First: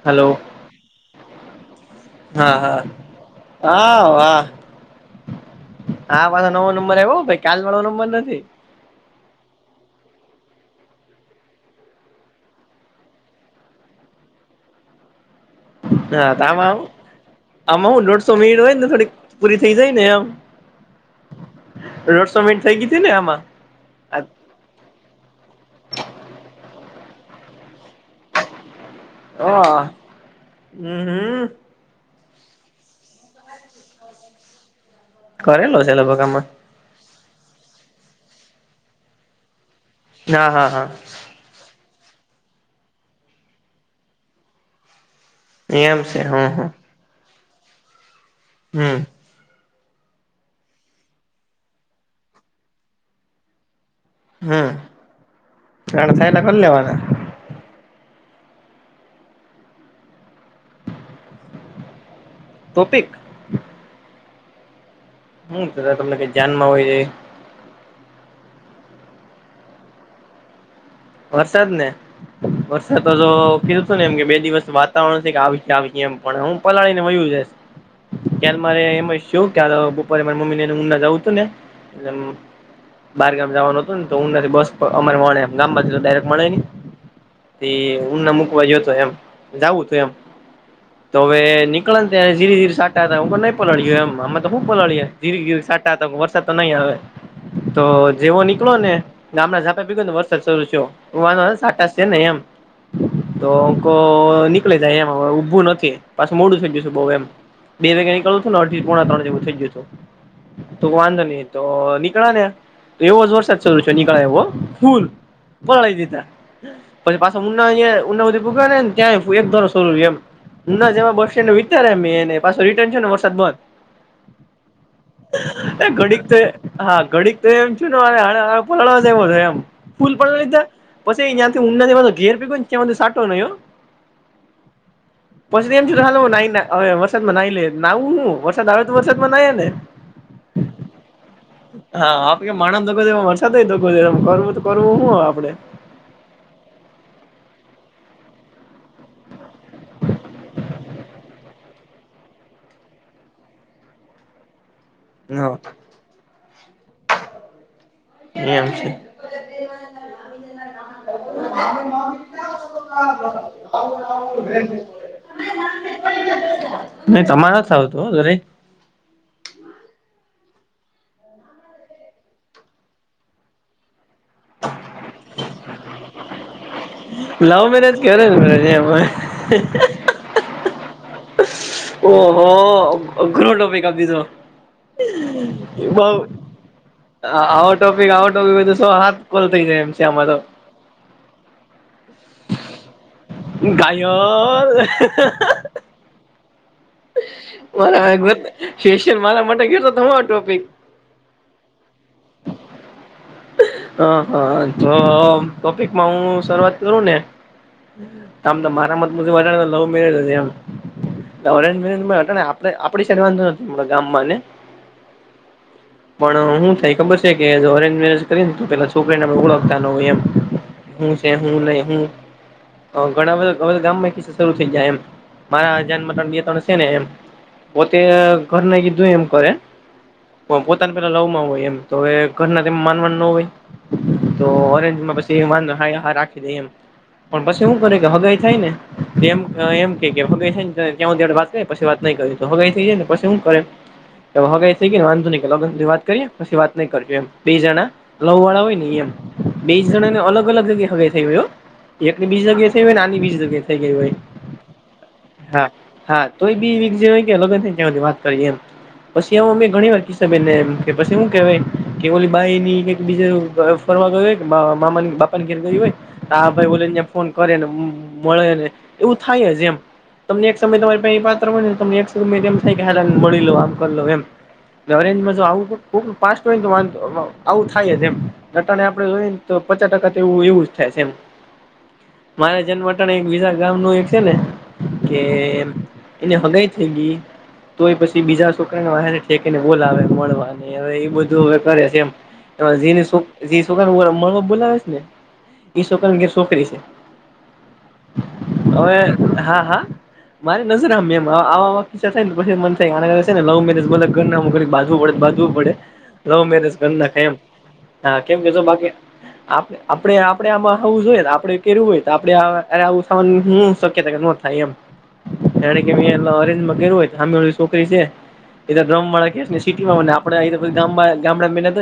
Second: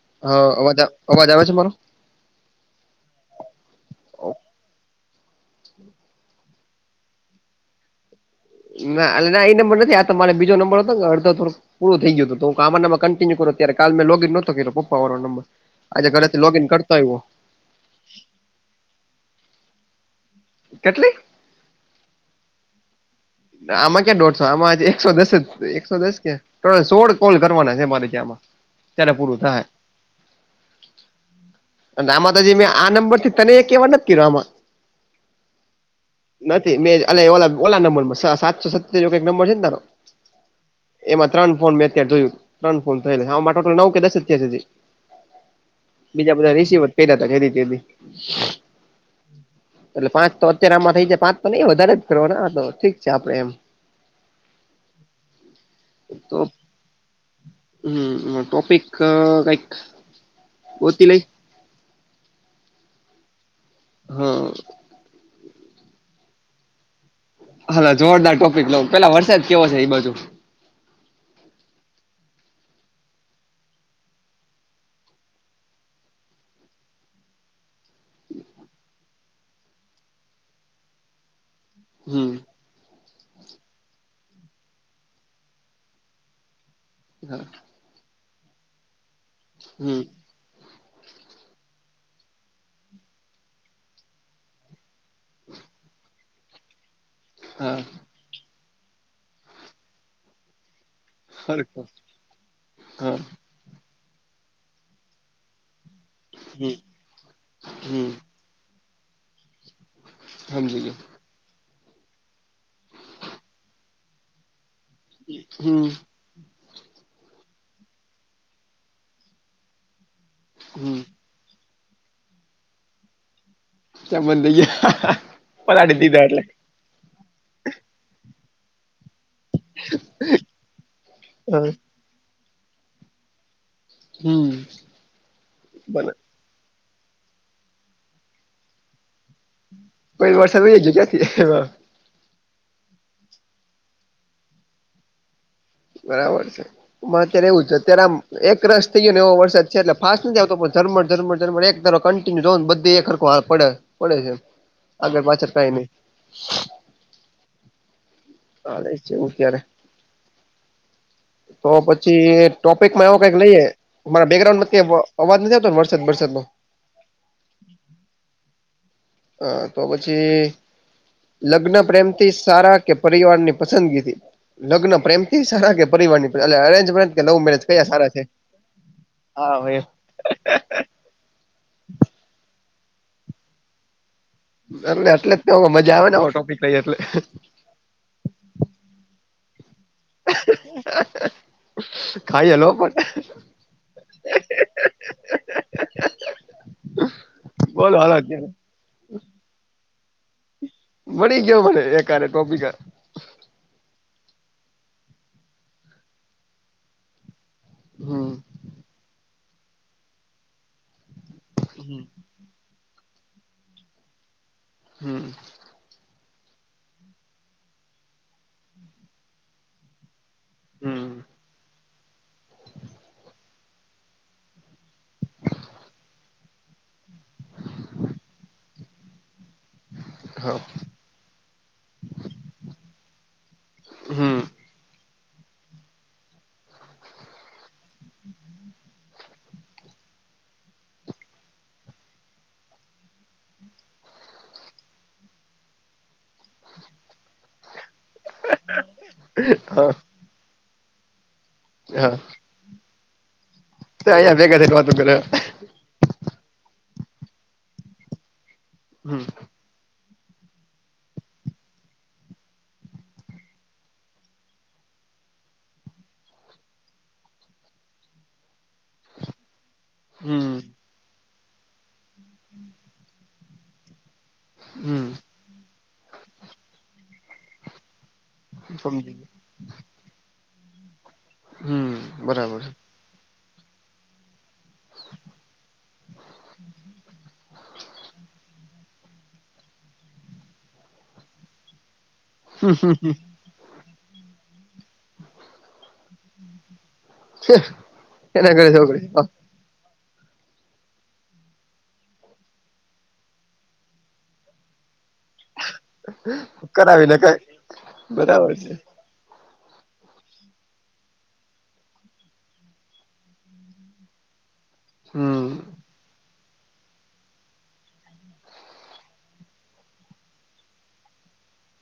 Hello હા અવાજ અવાજ આવે છે મારો. હા હા હા હ આ વા નવો નંબર આવાઈ કાલ વાળો નંબર નથી. ના એલે ના એ નંબર નથી આ તમારે બીજો નંબર હતોને અડધો થડો પૂરો થ ગયું હું આરંમાં કન્ટિનુ કર ત્યારે કલે મે લોગન નોતો કર્યો પપ્પ વાળ નંર હા આમાં આમાં હું દોઢસો મિડ હોય ને થોડી પૂરી થઈ જાય ને આમ કેટલી. રોડ શોમેીન્ટ થઇ ગય હતી ને એમાં. આમાં ક્યાં દોઢસો આમાંજ એકસો દસ જ એકસો દસ ક્યાં સોળ કોલ કરવાના છે મારે ત્યાંમાં ત્યારે પૂરું થાય. હમ હમ અને આમાં તજી મેં આ નંબર થી તને એક કેવા નથી કર્યો આમાં કરેલો છે લોકોભગમાં નથી ઓલા નંબર માં સાતસો સતતેર કઈક નંબર છે ને તારો. ના હા હા. એમાં ત્રણ ફોન મેં અત્યારે જોયું ત્રણ ફોન થયેલા છે હ ટોટલ નવ કે દસ અત્યારી એમ છે બીજા હમ બધા હમ રિસીવ પા હતા કેદી તે. હમ. એટલે પાંચ તો અત્યારે આમાં થઇ જાય પાંચ તો નહી વધારે જ કરવાના તો ઠીક છે આપડે એમ હમ જાણ તો થાયલા કરી લેવાના હમ ટોપિક કઈક હોતી લાઈક ટોપિક. હમ. હમ તમને ધ્યાન માં હોય જ હાલા જોરદાર ટોપિક લોઉ પેલા વરસાદ કેવો છે એઈ બાજુ. વરસાદ ને વરસાદ તો જો કીધુંતુ ને એમ કે બે દિવસ વાતાવરણ છે કે આવી આવી છે એમ પણ હું પલાળી ને વયું છે. [unintelligible] ત્યારે મારે એમ શું ત્યારે બપોરે મારે મમ્મી ને ઊંડા જવું હતું ને હમ બારગામ જવાનું હતું ને તો હું નથી બસ અમારે મળેમ ગામ માંથી તો ડાયરેક્ટ મળે નહી હા. ઊ ના મૂકવા જો તો એમ જાવું હતું હમ એમ તો હવે નીકળેને ત ધીરે ધી સાટા હતા હું નહી પલળયયો એમ આમે તો શું પલળીએે ધીરે ધી સાટા તો વરસાદ તો નહીં આવે હા તો જેવો નીકળો ને ગામડા ઝાપા ભીગો ને વરસાદ શરૂ થયો વન હરખો સાઠસ નેયમ હા તો. તો નીકળી જાય એમાં ઊભું નથી પાછું મોડું હમ થઈ જશું બહ એમ બે હમ વાગે નીકળ અઢી પોણા ત્રણ જેવો થઈ જતો સમજી તો ગયો વાંધો નહી. તો નીકળા ને તો એવો જ વરસાદ ચાલુ છે નીકળ્યા એવો ફૂલ હમ પી દીધા પછી પાછા ઉના ઉનાધી પૂગ્યા નેને ત્યાં એક ધોરરૂ એમ ના હમ જેમાં બસ સ્ટેન્ડ વિચાર એ એને પાછો રિટર્ન છે ને વરસાદ બંધ ચ બંદઈયા પલા એ ઘડીક ડીધા તો એમ. હા ઘડીક તો એમ છું ને પડવા દેવો થ એમ ફૂલ લીધા પછી ત્યાં થી ઊડા ઘેર પીગને ત્યાંધ સાટો નયો હમ્મ પછી એમ છ હાલ નાય ને હવે વરસાદમાં નાઈ લે નાણું હું વરસાદ આવે તો વરસાદમાં નાય ને કોઈ વરષજ ક્યાથી હા આપે માણસ દગો દે વરસાદ દગો દે કરવું તો કરવું હું હો આપડે બરાબર છે અત્યારે એવું જ છે અત્યારે આમ એક રસ થઈ ગયો ને એ વરસાદ છે એટલે ફાસ્ટ નથી આવતો રમર ઝરમર ઝમ એક ધ કં જો બધ ક હરખો પડે પડે છે આગળ પાછળ હા કઈ નહી ચાલે છે અમુક ત્યારે તો પછી ટોપિકમાં એવો કઈક લઈએ મારા બેકગ્રાઉન્ડમાં ત્યાં અવાજ નથી આવતો વરસાદ વરસાદનો નહી તમારે નથ આવતું જરે હ તો પછી લગ્ન પ્રેમથી સારા કે પરિવાર ની પસંદગીથી લગ્ન પ્રેમ થી સારા કે પરિવાર ની લવ મેરેજ લવ કયા કે સારા છે અરેન્જ મેરેજ એમ હા ભાઈ ઓહો અઘરો ટોપિક આપી દીધો એટલે એટલે જ તો એ મજા બ આવે ને આવો ટોપિક લઈએ એટલે આ ટોપિક આવો ટોપિક બધું સો હાથ કોલ થઈ જાય એમ છે આ માં તો [unintelligible] ગાયન બોલો મારા હાલ અત્યારે સ્પેશ્યલ મારા માટે કેતો તમારો ટોપિક મળી ગયો મને એક આરે ટોપિક આ હ હા તો ટોપિકમાં હું શરૂઆત કરું ને હમ આમ તો મારા મત વધારે લવ મેરેજ એમ અરેન્ગ મેરેજમાં આપડી સર વાંધો નથી ગામમાં ને હમ્મ પણ હું થાયે ખબર છે કે ઓરેન્જ મેરેજ કરીને તો પેલા છોકરીનેમે ઓળખતા ન હોય એમ હું હમ છે હું નઈ હું ઘણા બધા ગામ માં ખ શરૂુ થઈ જાય એમ મારા ધ્યાનમાં ત્ર ત્રણ છે ને એમ પોતે ઘર ના કીધું એમ કરે હા પોતાને પેલા લાવ માં હોય એમ તો હ ઘરના માનવાનું હમ તો ઓરેન્જમાં પછી વાંધ હ હા રાખી દે એમ પણ પછી હૂ કરે કે હગઈ થાય ને એમ કે હગાય થાય [unintelligible] પછી વાત નઈ કરી તો હગાઈ થઈ જાય ને પછી શું કરે હ હગઈ થઈ ગય ને વાંધ નહી લગ્ન ની વાત કરીએ પછી વાત નઈ કરજ એમ બે જણા લવ વાળા હોય નેમ બેસ હા જણા ને અલગ અલગ જગ્યા સગ્યા થઈ ગ હા એક ને બીજી જગ્યાએ તમે આ ની બજી જગ્યા અહીંયા ભેગા થઈને વાતો કરે એમ હા હા તોય બી વી જે હોય લગન થાયે ત્યાં સુધી વાત કરીએ એમ હમ પછી એ અમે ઘણી વાર કીધું કે પછી હૂ કેવાય કે ઓલી બાઈ ની બીજે ફરવા ગયું હોય કે મામા બાપા ની ઘેર ગયુ હોય આ ભાઈ બોલે ને ફોન કરે ને મળે ને એવું થાય જ એમ તમને એક હમ સમય તમારી પાસે પાત્ર મળને તમને એક સમયમ થાય કે હાલ મળી લો આમ કર લો એમ હમ અરેન્જ માં આવું કોક પેસ્ટ હોય તોં આવું થાય એમ લટાને આપડે સમજી જોઈ ગયો ને તો પચાસ ટકાવું એવું જ થાય છે એમ હમ બરાબર મારા જન્મ એક બીજા ગામ નુ એક છે ને કે એને હગાઈ થઈ ગઈ તો એ પછી બીજા છોકરાને વાને ઠેકીને બોલાવે મળવાને હવે એ બધું હવે કરે છે એમ તો હજુ એ સોકરા નઈ મળવા બોલાવે છે ને ઈ શોકરા ના ઘરે છોકરી છે એના ઘરે હવે છોકરી હા હા મારે નજર હામે થાય ને પછી મન થાય આ [unintelligible] લવ મેરેજ ઘર બાજવું પડે પડે લવ મેરેજ કરાવી ને કઈ નાખય એમ કે બરાબર છે બાકી [unintelligible] આપડે આપડે આમાં હોવું જોઈએ આપડે કેવું હોય તો આપડે આવું હું શક્યતા કે ન થાય એમ. હમ જાણે કે એ અરેન્જમાં કર્યું હોય સામે ઓળી છોકરી છે. એ [unintelligible] ને સિટીમાંને આપડે ગ ગામડા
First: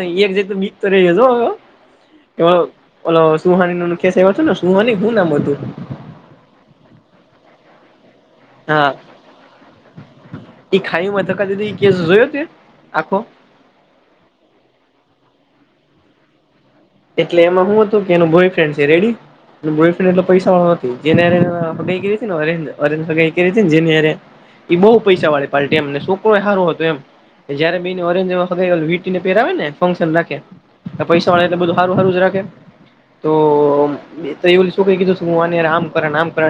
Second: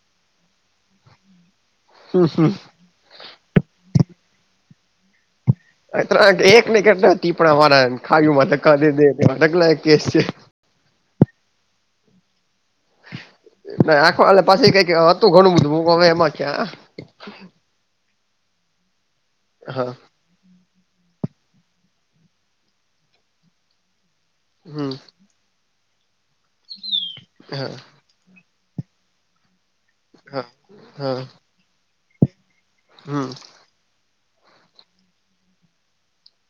એક [unintelligible] ઓલો સુહાની નું ખેસ એવો છે ને સુહાની શું નામ હતું. એક ને કેટલા પીપડા વાળા ખાઈ માં ધકા હા દે ધકલા કેસ છે. એ ખાઈમાં ધકા દીધું એ કેસ જોયો તે આખો? ના આખો આલે પાછી કઈક હતું ઘણું બધું હું મે એમાં ક્યાં. એટલે એમાં હું હતું કે એનું બોયફ્રેન્ડ છે રેડી હા બોયફ્રેન્ડ એટ પૈસા [unintelligible] કરી ને અરેન્જ અરેન્જ [unintelligible] કરી હતી જેની હારે એ બહુ હમ પૈસા વાળે પાર્ટી એમ ને છોકરો સારો હતો એમ હા જયારે [unintelligible] ને પેરાવે ને ફંક્શન રાખે હા હા પૈસા વાળા એટલે બધું હારું હારું જ રાખે કે હમ તો મે તો એ છોકરી કીધું આમ કર આમ કર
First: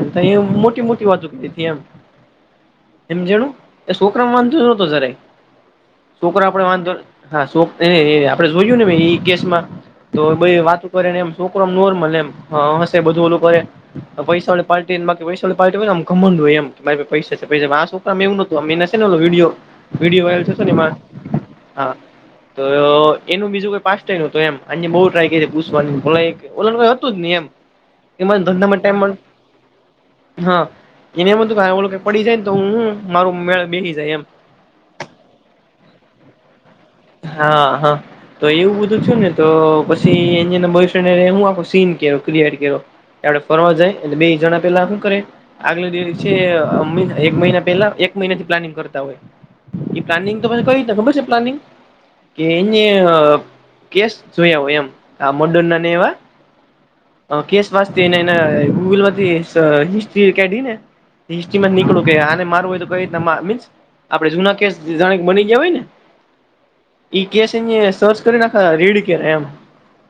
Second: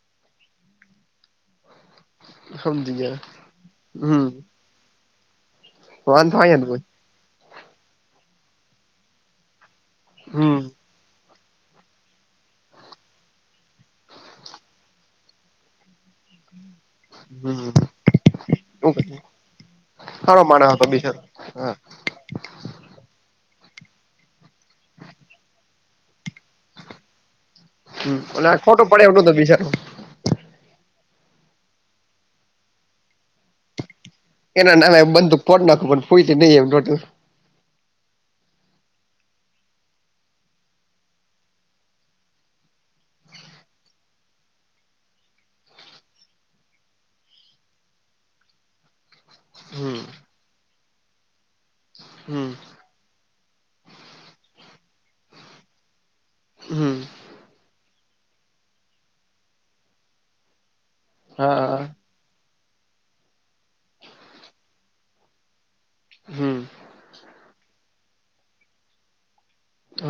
મોટી મોટી વાતો કીધી હતી એમ. સમજી ગયા હમજાણુ એ હમ છોકરામાં વાંધો નતો જરાય. વાંધો છોકરો આય જ આપડે હોય વાંધો [unintelligible] આપડે જોયું ને એ કેસમાં. તો હમ વાતું કરે ને એમ છોકરોમ નોર્મલ એમ હશે બધું ઓલું કરે. પૈસા વાળી પાર્ટી બાકી પૈસા વાળી પાર્ટી હોય [unintelligible] [unintelligible] હોય એમ કે મારે પૈસા છે હમ પૈસા આ છોકરા માં એવું નતું અને ને વિડીયો વિડીયો સારો વાયરલ છે ને માણસ હતો એમાં બિચારો હા. તો એનું બીજું કોઈ પાસ્ટ ને હતું, એમ. [unintelligible] બહું ટ્રાય કરી પુછવા ઓલાને કંઈ હતું જ નહીં એમ. હમ એમાં અને આ ધંધામાં ખોટો પડે એવું ટાઈમ નોતો બિચારો. હા, એને એમ હતું કે એ પડી જાય ને તો હું મારો મેળ બેસી જાય એમ. એના નામે બદુક ફોટો નાખું પણ ફુટી ઈ નહીં એમ [unintelligible] હા, હા. તો એવું બધું થું ને તો પછી એ બોયફ્રેન્ડું સીન કર્યા [unintelligible] કરો, આપડે ફરવા જાય એટલે બે જણા પેલા શું કરે. આગલો દિવસ છે, એક મહિના પેલા એક મહિના થી પ્લાનિંગ કરતા હોય. હમ એ પ્લાનિંગ તો કંઈ ખબર છે, પ્લાનિંગ કે હમ એને કેસ જોયા હો એમ આ મંડરના ને એવા. હમ કેસ વાંસતા એના ગૂગલમાંથી હિસ્ટ્રી કાઢીને હિસ્ટ્રી હા નીકળું આને મારું હોય તો કઈ રીતના મીન્સ આપડે જૂના કેસ જાણે બની ગયા હોય ને. હમ ઈ કેસ એ સર્ચ કરી નાખા રીડ કરે એમ.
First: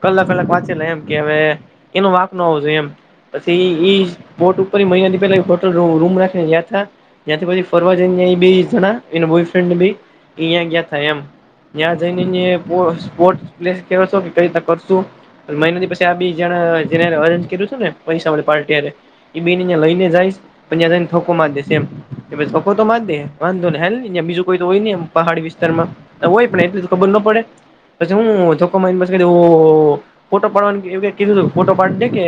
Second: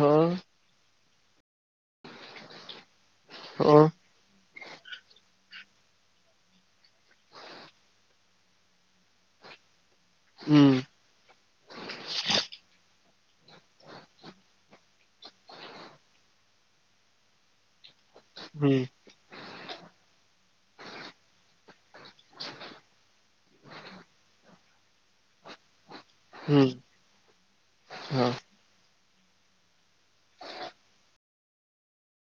કલાક કલાક વાંચેલા એમ કે હવે એનું વાંકનો આવો જોઈ એમ. હા પછી બોટ ઉપર મહિનાથી પેલા હોટલપર રૂમ રાખીને રહ્યા યાદ ત્યાંથી પછી ફરવા બે જણા બોયફ્રેડ બેય ન્યા હમ ગયાતા એમ. ત્યાં જઈને સ્પોર્ટપ્લેસ કંઈ રીતે કરશું. મહિનાથી પછી આ બે જણા જે અરેન્જ કર્યું છે, ને પૈસાવાળી પાર્ટી હમ એ બે ને લઈને જઈશ પણ ત્યાને ધકો માર દેશે એમ. પછી ધકો માર દે વાંધો નહીં હાલને બીજું કોઈ તો હોય નહીં પહાડી વિસ્તારમાં. હોય હમ પણ એટલી તો ખબર ના પડે પછી હું હા ધકો મારી ઓ ઓ ફોટો પાડવાનું એવું કઈ કીધું ફોટો પાડી દે કે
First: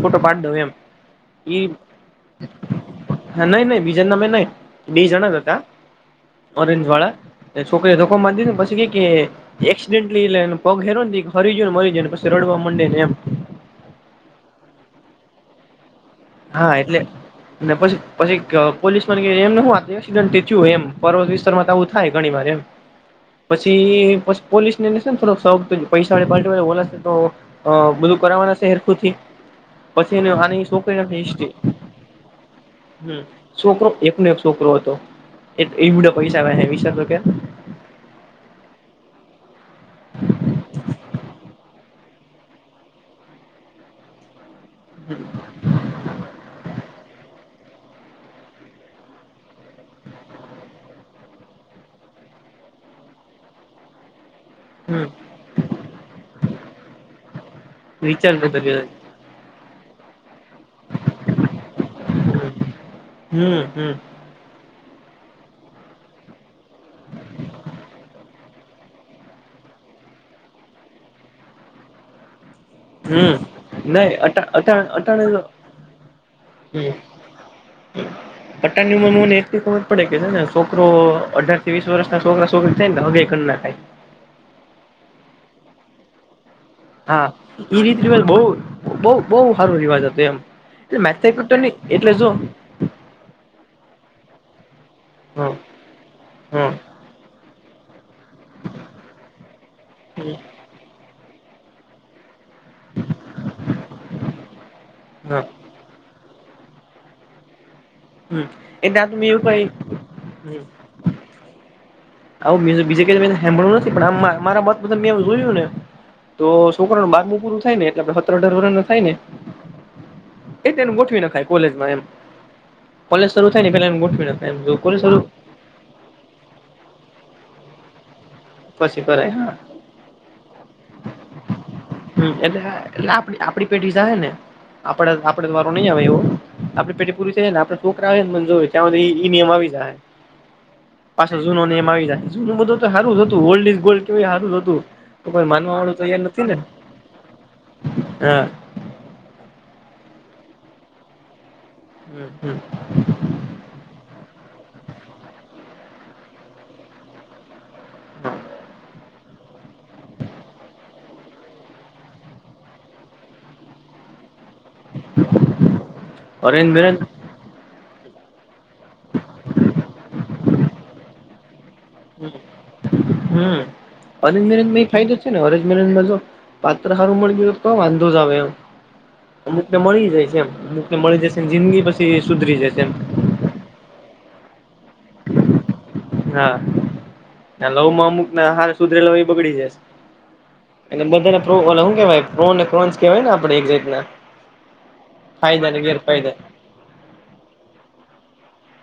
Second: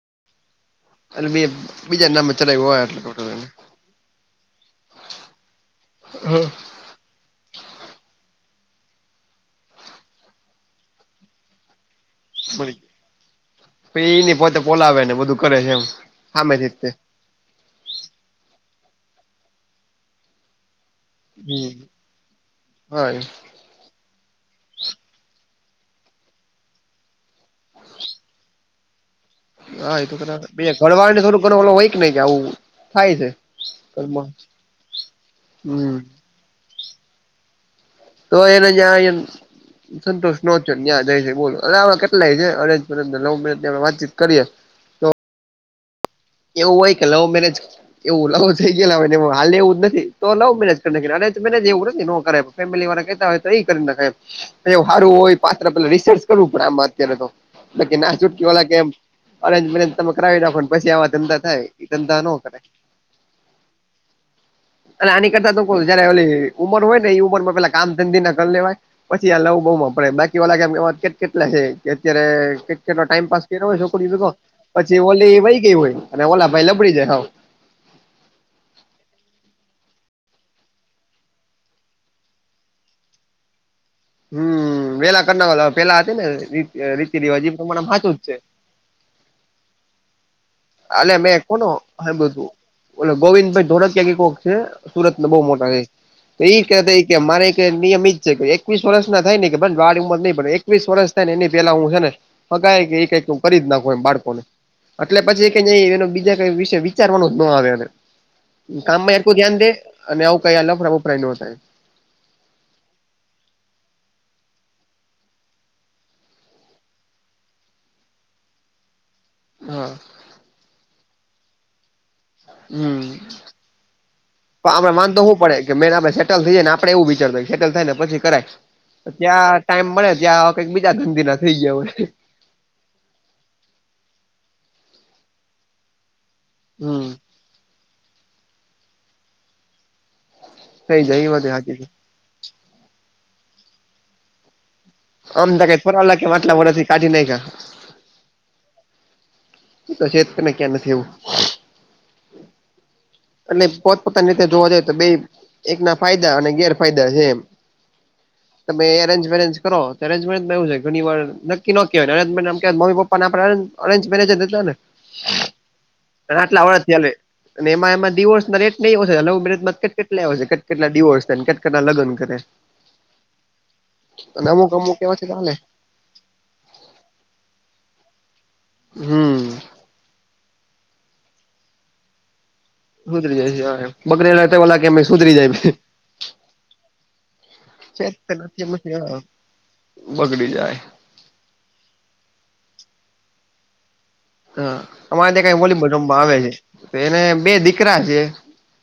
ફોટો પાડી દઉ એમ. એટલે બે એ બીજા નામે ચલાવ્યું હોય એટલે ટોટલ એને નહીં નહીં બીજાના મે નહીં બે જણા જ હતા [unintelligible] ઓરેન્જવાળા છોકરીએ ધકો મારીદેને પછી કે, કે એક્સિડેન્ટલીને પગ હેરો ફરી ગયો ને મરી ગયોને પછી રડવા મડે ને એમ. પે એને પોતે બોલાવે ને બધું કરે છે, એમ. હામેથી હા, જ તે એટલે ને પછી પછી અ પોલીસમાં એમ શું વાકે એસિડન્ટ થયું એમ. પર અ વિસ્તારમાં તો હમ આવું થાય ઘણીવાર એમ. હા પછી પછી પોલીસ ને લશે ને થોડક સર્વ કરીને પૈસા હે વાટવા વોલાસે બોલાતો અ બધું કરવાના છે, હેરખુથી. હા એ તો પછી એને કદાચ બે આની છો. છોકરી મળવાને નાખી થોડું હિસ્ટ્રી ઘણું હોય કે નહીં કે જાવું થાય હમ છે, છોકરો ઘરમાં એકનો એક છોકરો હતો એ હમ એવડા પૈસા વાગે હે વિચાર તો કર. તો એને જ્યાં એમ સંતોષ નો થયો નયા ત્યાં જઈશ બોલ હરે આવા કેટલા લઈ દે એરેન્જ મેરેજ લવ મેરેજની વાતચીત કરીએે. હું [inaudible] એવું હોય કે લવ મેરેજ એવું લવું થઈ ગયેલા હોય એવું હાલે એવું નથી તો લવ મેરેજ કરી નાખી અરજ મેરેજ એવું નથી નો કરાય. ફેમિલી વારા કેતા હોય તો એ કરી નાખાય એમ. એ હમ હારું હોય પાત્ર પેલુ રિસર્ચ કરવું પડે આમ વાત કરે તો કેના વિચાર ચોટકી તો વાળા કે કર્યો એમ. એરેજ મેરેજ તમે કરાવી નાખો પછી આવા ધંધા થાય એ ધંધા નો કરાય. હું હું. અને આની કરતા તો કોઈ જયારે ઓલી ઉમર હોયને એ ઉંમર માં પેલા કામ ધંધી ના કરી લેવાય પછી આ લઉ બઉ માં પડાય બાકી વાળા એકે કેટલા છે, કે અત્યારે કેટલો હમ ટાઇમપાસ કર્યો હોય છોકરી નહી ભેગો અટા અટા પછી અટાણે ઓલી વય ગઈ હોય અને ઓલા ભાઈ લબડી જાય હાવ. હું. [inaudible] અટાની ઉંમરમાં મને એટલુ ખબર પડે કે છે, ને છોકરો અઢારથી વીસ વર્ષના છોકરા છોકરી થઈને હવે કર નખાય. હમ વેલા કરના વલા પેલા હતી ને રીત. હા એ રીત રિવાજ બહુ બહુ બહુ હારો રિવાજ હતો એમ. માથા કુટો નહી એટલે જો. ઓલો ગોવિંદ ભાઈ ધોળકિયા થી કોક છે સુરત ના બહુ હા મોટા છે. તે ઈ હા કેતા કે મારે એક નિયમ ઇજ છે કે એકવીસ વર્ષ ના થાય ને કે ભલે વાડી ઉંમર નહી પડ એક એકવીસ વર્ષ થાય ને એની પેલા હું છે ને ફગાય કે કઈકું કરી જ નાખું એમ બાળકો ને એટલે હા પછી એને એનો બીજા કઈ વિષય વિચારવા જ નુ નો આવે એને. હમ એટલે આ કામમાં તો મેં એટલું એવું ધ્યાન દે કઈ અને આવું કઈ લફડાં બફડાં નો થાય. આવું બીજે બીજે કે હાભળ્યું નથી પણ આ મારા મત મે જોયું ને. તો છોકરા નું બારમું પૂરું થાય ને એટલે પછી સત્ર અઢાર વર્ષ થાય ને હા એટલે એનું ગોઠવી નાખાય કોલેજમાં એમ. હમ કોલેજ શરૂ થાય ને પેલા એનું ગોઠવી નખાય એમ પણ આપડે કોલેજ શરૂ વાંધો હું પડે કે મેન આપે સેટલ થઈ જાય ને આપડ એવું વિચારતા સેટલ થાય ને પછી કરાય પછી કરાય હા ત્યાં ટાઈમ મળે ત્યાં કઈક બીજા ધંધી ના થઈ ગયા હોય. હમ્મ એટલે હા એટલે આપડી આપડી પેઢી જાય ને આપડે આપડે વારો નઈ આવે એવો આપડે હમ પેઢી પૂરી થઈ જાય ને આપડે છોકરા હોય ને મને જોવી છે ત્યાં હુધી ઈ નિયમ આવી જાય. થઈ જાય એ પાછળ વાત જૂનો હાચી છે. નેમ આવી જાય જૂનું બધું તો હારું હતું ઓલ્ડ ઈઝગોલ્ડ તોય હારું જ હતું. કોઈ આમ તો માનવા કઈ વાળું ફરવા તૈયાર લાગે નથી ને આટલા વર્ષથી કઢી નાખ્યા. હા. ઇ તો છે ને ક્યાં નથી એવું. હમ હમ. એટલે પોત પોતાની રીતે જોવા જઈએ તો બે એક ના ફાયદા અને ગેરફાયદા છે એમ. તમે અરેન્જ મેંરેન્જ કરો અરેન્જ મેરેજમાં એવું થાય ઘણી વાર નક્કી નો કેવાય અરેન્જ મેરેજમાં એમ કે મમ્મી પપ્પાને આપડા અરેન્જ મેરેજ જ હતા ને. આટલા અરેન્જ વર્ષ થી મેરેજ હાલે એમાં એમા ડીવોર્સ ના રેટ. ની હવે લવ મેરેજમાં કેટ કેટલા એ છે કેટલા ડિવોર્સ ને કેટ કેટ ના લગ્ન કરે. હમ અરેજ અને અમુક મેરેજમાં ઈ અમુક ફાયદો એવા છે ને ચાલે અરજ મેરજમાં જો. પાત્ર સારું મળી ગયું તો કઈ વાંધો જ આવે એમ હમ. અમુકને મળી જાય છે એમ. મને મળી જશેને જિંદગી પછી સુધરી જશે એમ. સુધરી જાય છે એમ બગડેલા ને એમ કે સુધરી જાય છે. હા. [unintelligible] માં છે અમુક ના નથી હાર એમ નથી સુધરેલો હા. એ બગડી જશે બગડી જાય અને બધાને [unintelligible] શું કેવાય ને [unintelligible] આપણે એક્ઝેટ ના. હા અમારે ત્યાં કઈ [unintelligible] રમમાં આવે છે તો એને બે દીકરા છે.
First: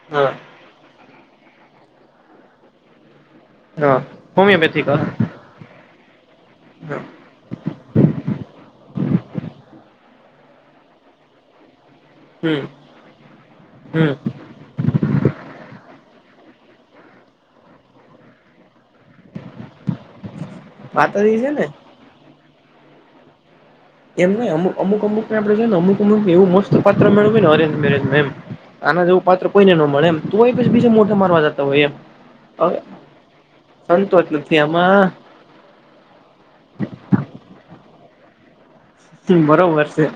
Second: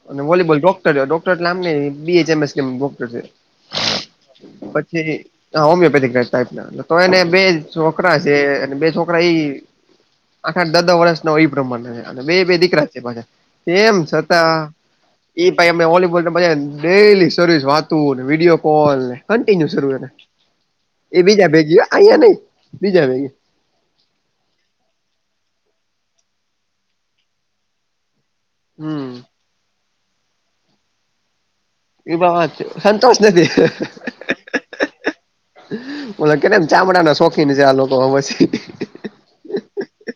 અને હા વોલીબોલ ડોક્ટર ડોક્ટર નામ ની બી એચ એમ એસ હા [unintelligible] હોમિયોપેથિક પછી હોમિયોપેથીક ના ટાઇપ ના તો એને બે જ છોકરા છે અને બે છોકરા ઈ આઠ આઠ દશ દશ વર્ષ ના એ પ્રમાણ ને બે બે હમ દીકરા છે પાછા તેમ હમ છતાં એ ભાઈ અમે વોલીબોલ રમવા જાય ડેલી સર્વિસ વાતો ને વિડીયો કોલને કન્ટિન્યુ સારું એને. વાત એ જ ઈ છે બીજા ને. ભેગી હા અહીયા નઈ બીજા ભેગી. એમ ને અમુ અમુક અમુક આપણે જોઈ ને અમુક અમુકને એવું મોસ્ટ પાત્ર મેળવુંય ને અરેન્જ મેરેજમાં એમ. આના હમ જેવું પાત્ર કોઈને ન મળે એમ તોય બીજે મોટા મારવા જ [unintelligible] એ પણ વાત છે સંતોષ નથી. સંતોષ નથી આમાં ઓલ કે ને ચામડાના શોખીન છે આ લોકોમાં પછી. તે બરોબર છે.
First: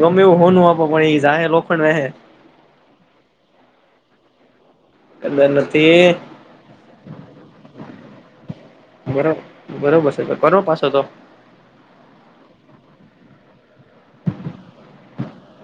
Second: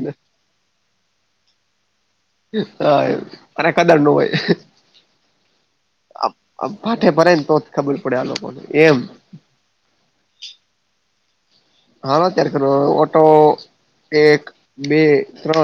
ગમે એવું હોનું આપો પણ એ જા લોખંડ પાહે. [unintelligible] નું હોય. [unintelligible] નથી આપ આ પાઠે ભરાય ને તો જ ખબર પડે આ લોકોને એમ. બરો બરોબર છે તો કરો પાછો તો. હાલો અત્યારે કરવો ઓટો એક બે ત્રણ